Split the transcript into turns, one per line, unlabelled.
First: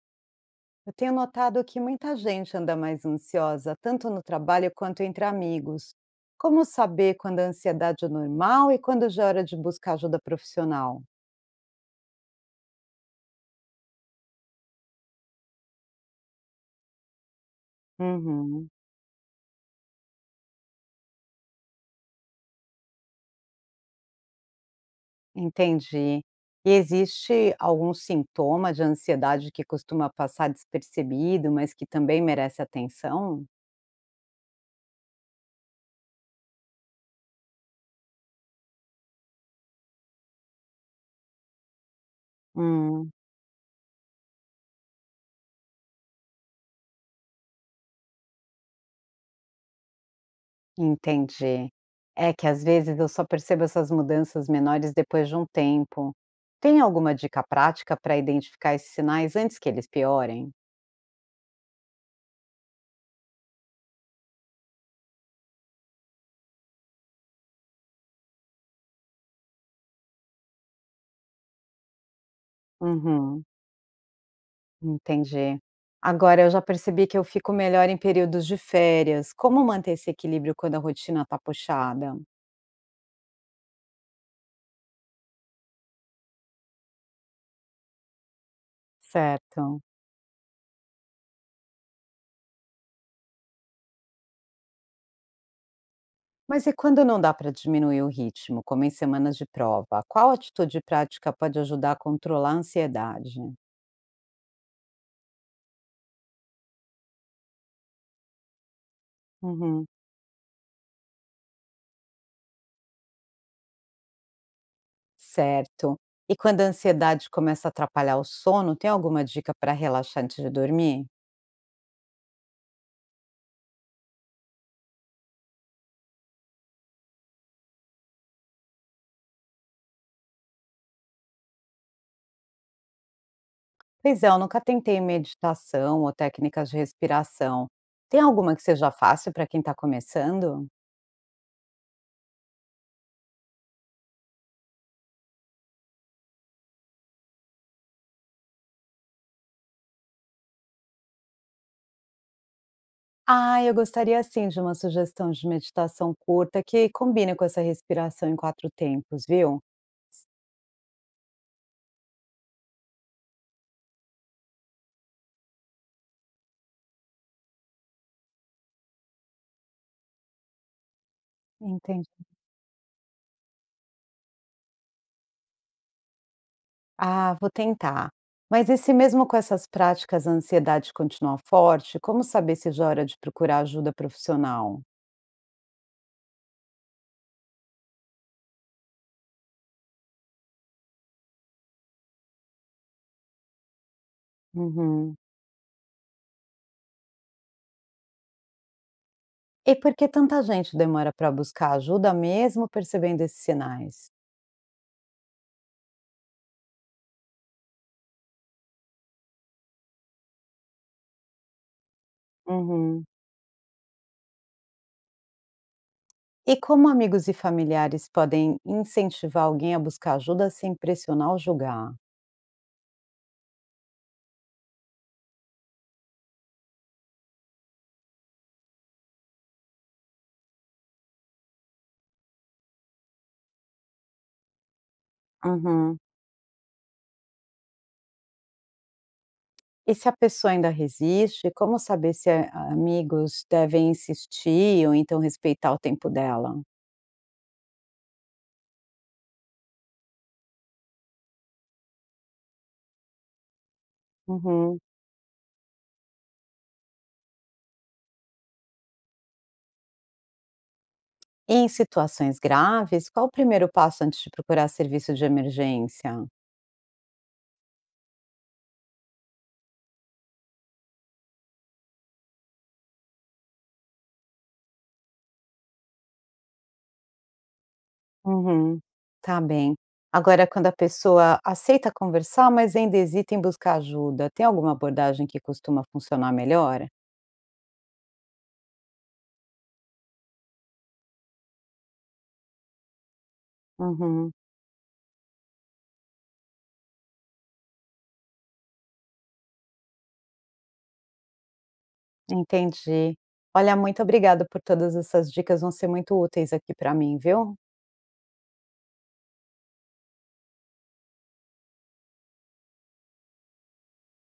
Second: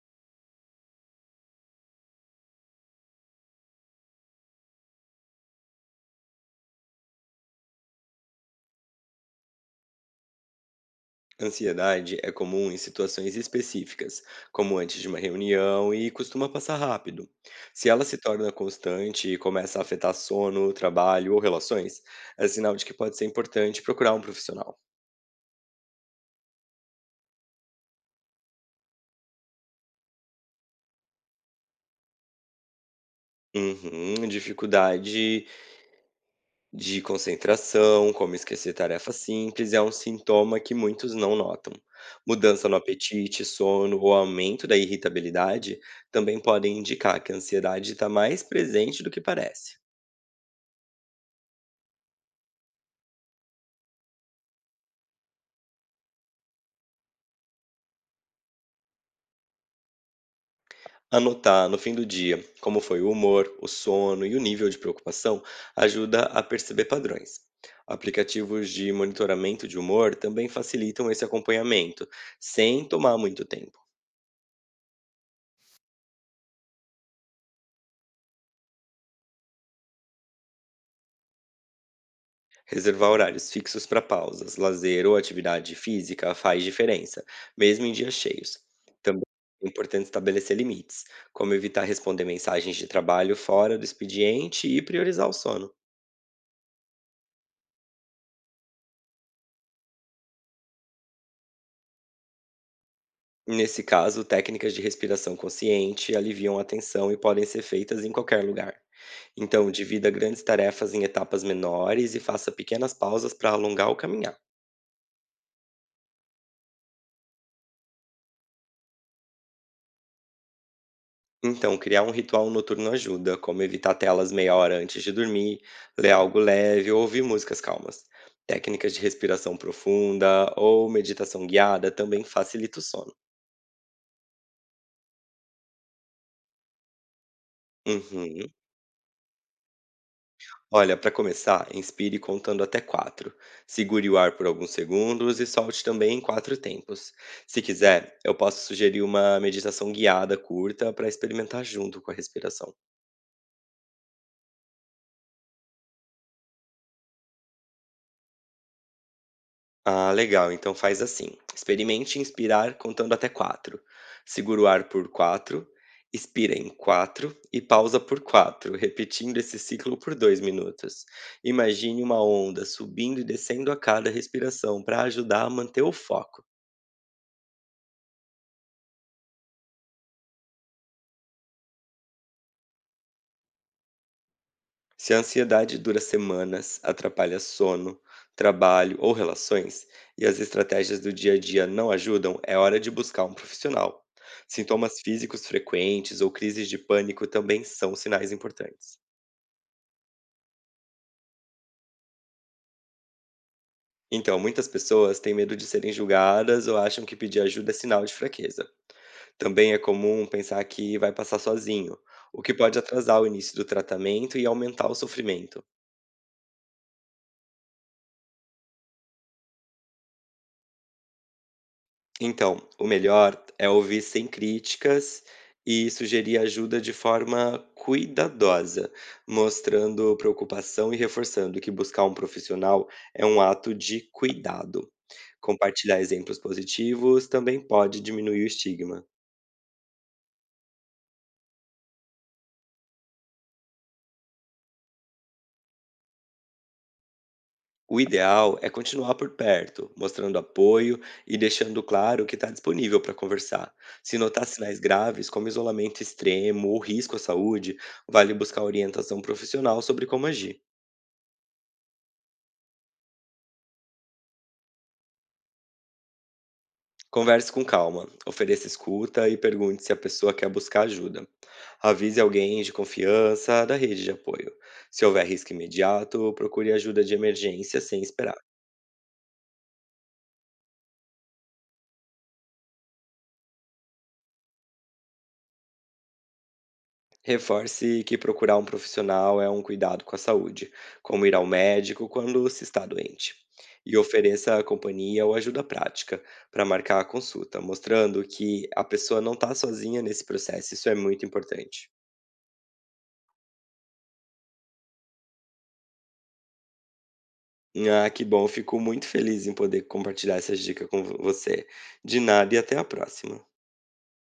Eu tenho notado que muita gente anda mais ansiosa, tanto no trabalho quanto entre amigos. Como saber quando a ansiedade é normal e quando já é hora de buscar ajuda profissional?
Ansiedade é comum em situações específicas, como antes de uma reunião, e costuma passar rápido. Se ela se torna
Uhum,
constante e começa a afetar sono, trabalho ou relações, é sinal de que pode ser importante procurar um profissional.
entendi. E existe algum sintoma de ansiedade que costuma passar despercebido, mas que também merece atenção?
Uhum, dificuldade de concentração, como esquecer tarefas simples, é um sintoma que muitos não notam. Mudança no apetite, sono ou aumento da irritabilidade também podem indicar que a ansiedade está mais presente do que parece.
Entendi. É que às vezes eu só percebo essas mudanças menores depois de um tempo. Tem alguma dica prática para identificar esses sinais antes que eles piorem?
Anotar, no fim do dia, como foi o humor, o sono e o nível de preocupação ajuda a perceber padrões. Aplicativos de monitoramento de humor também facilitam esse acompanhamento, sem tomar
Uhum,
muito tempo.
entendi. Agora eu já percebi que eu fico melhor em períodos de férias. Como manter esse equilíbrio quando a rotina está puxada?
Reservar horários fixos para pausas, lazer ou atividade física faz diferença, mesmo em dias cheios. Também é
Certo.
importante estabelecer limites, como evitar responder mensagens de trabalho fora do expediente e priorizar o sono.
Mas e quando não dá para diminuir o ritmo, como em semanas de prova? Qual atitude prática pode ajudar a controlar a ansiedade?
Nesse caso, técnicas de respiração consciente aliviam a tensão e podem ser feitas em qualquer lugar. Então,
Uhum.
divida grandes tarefas em etapas menores e faça pequenas pausas para alongar ou caminhar.
Certo. E quando a ansiedade começa a atrapalhar o sono, tem alguma dica para relaxar antes de dormir?
Então, criar um ritual noturno ajuda, como evitar telas meia hora antes de dormir, ler algo leve ou ouvir músicas calmas. Técnicas de respiração profunda ou meditação guiada também facilita o sono.
Pois é, eu nunca tentei meditação ou técnicas de respiração. Tem
Uhum.
alguma que seja fácil para quem está começando?
Olha, para começar, inspire contando até 4, segure o ar por alguns segundos e solte também em 4 tempos. Se quiser, eu posso sugerir uma meditação guiada curta para experimentar junto com a respiração.
Ah, eu gostaria sim de uma sugestão de meditação curta que combine com essa respiração em quatro tempos, viu?
Ah, legal, então faz assim. Experimente inspirar contando até 4, segura o ar por 4, expira em 4 e pausa por 4, repetindo esse ciclo por 2 minutos. Imagine
Entendi.
uma onda subindo e descendo a cada respiração para ajudar a manter o foco.
Ah, vou tentar. Mas e se mesmo com essas práticas a ansiedade continua forte, como saber se já é hora de procurar ajuda profissional?
Se a ansiedade dura semanas, atrapalha sono, trabalho ou relações, e as estratégias do dia a dia não ajudam, é hora de buscar um profissional. Sintomas
Uhum.
físicos frequentes ou crises de pânico também são sinais importantes.
E por que tanta gente demora para buscar ajuda mesmo percebendo esses sinais?
Então, muitas pessoas têm medo de serem julgadas ou acham que pedir ajuda é sinal de fraqueza. Também é comum pensar que vai passar sozinho, o que pode
Uhum.
atrasar o início do tratamento e aumentar o sofrimento.
E como amigos e familiares podem incentivar alguém a buscar ajuda sem pressionar ou julgar?
Então, o melhor é ouvir sem críticas e sugerir ajuda de forma cuidadosa, mostrando preocupação e reforçando que buscar um profissional é um ato de cuidado.
Uhum.
Compartilhar exemplos positivos também pode diminuir o estigma.
E se a pessoa ainda resiste, como saber se amigos devem insistir ou então respeitar o tempo dela?
O ideal é continuar por perto, mostrando apoio e deixando claro que está disponível para conversar. Se notar
Uhum.
sinais graves, como isolamento extremo ou risco à saúde, vale buscar orientação profissional sobre como agir.
E em situações graves, qual o primeiro passo antes de procurar serviço de emergência?
Converse com calma, ofereça escuta e pergunte se a pessoa quer buscar ajuda. Avise alguém de confiança da rede de apoio. Se houver risco imediato, procure ajuda de emergência sem esperar.
Uhum, tá bem. Agora, quando a pessoa aceita conversar, mas ainda hesita em buscar ajuda, tem alguma abordagem que costuma funcionar melhor?
Reforce que procurar um profissional é um cuidado com a saúde, como ir ao médico quando se está doente. E
Uhum,
ofereça companhia ou ajuda prática para marcar a consulta, mostrando que a pessoa não está sozinha nesse processo. Isso é muito importante.
entendi. Olha, muito obrigada por todas essas dicas, vão ser muito úteis aqui para mim, viu?
Ah, que bom. Fico muito feliz em poder compartilhar essas dicas com vo você. De nada e até a próxima.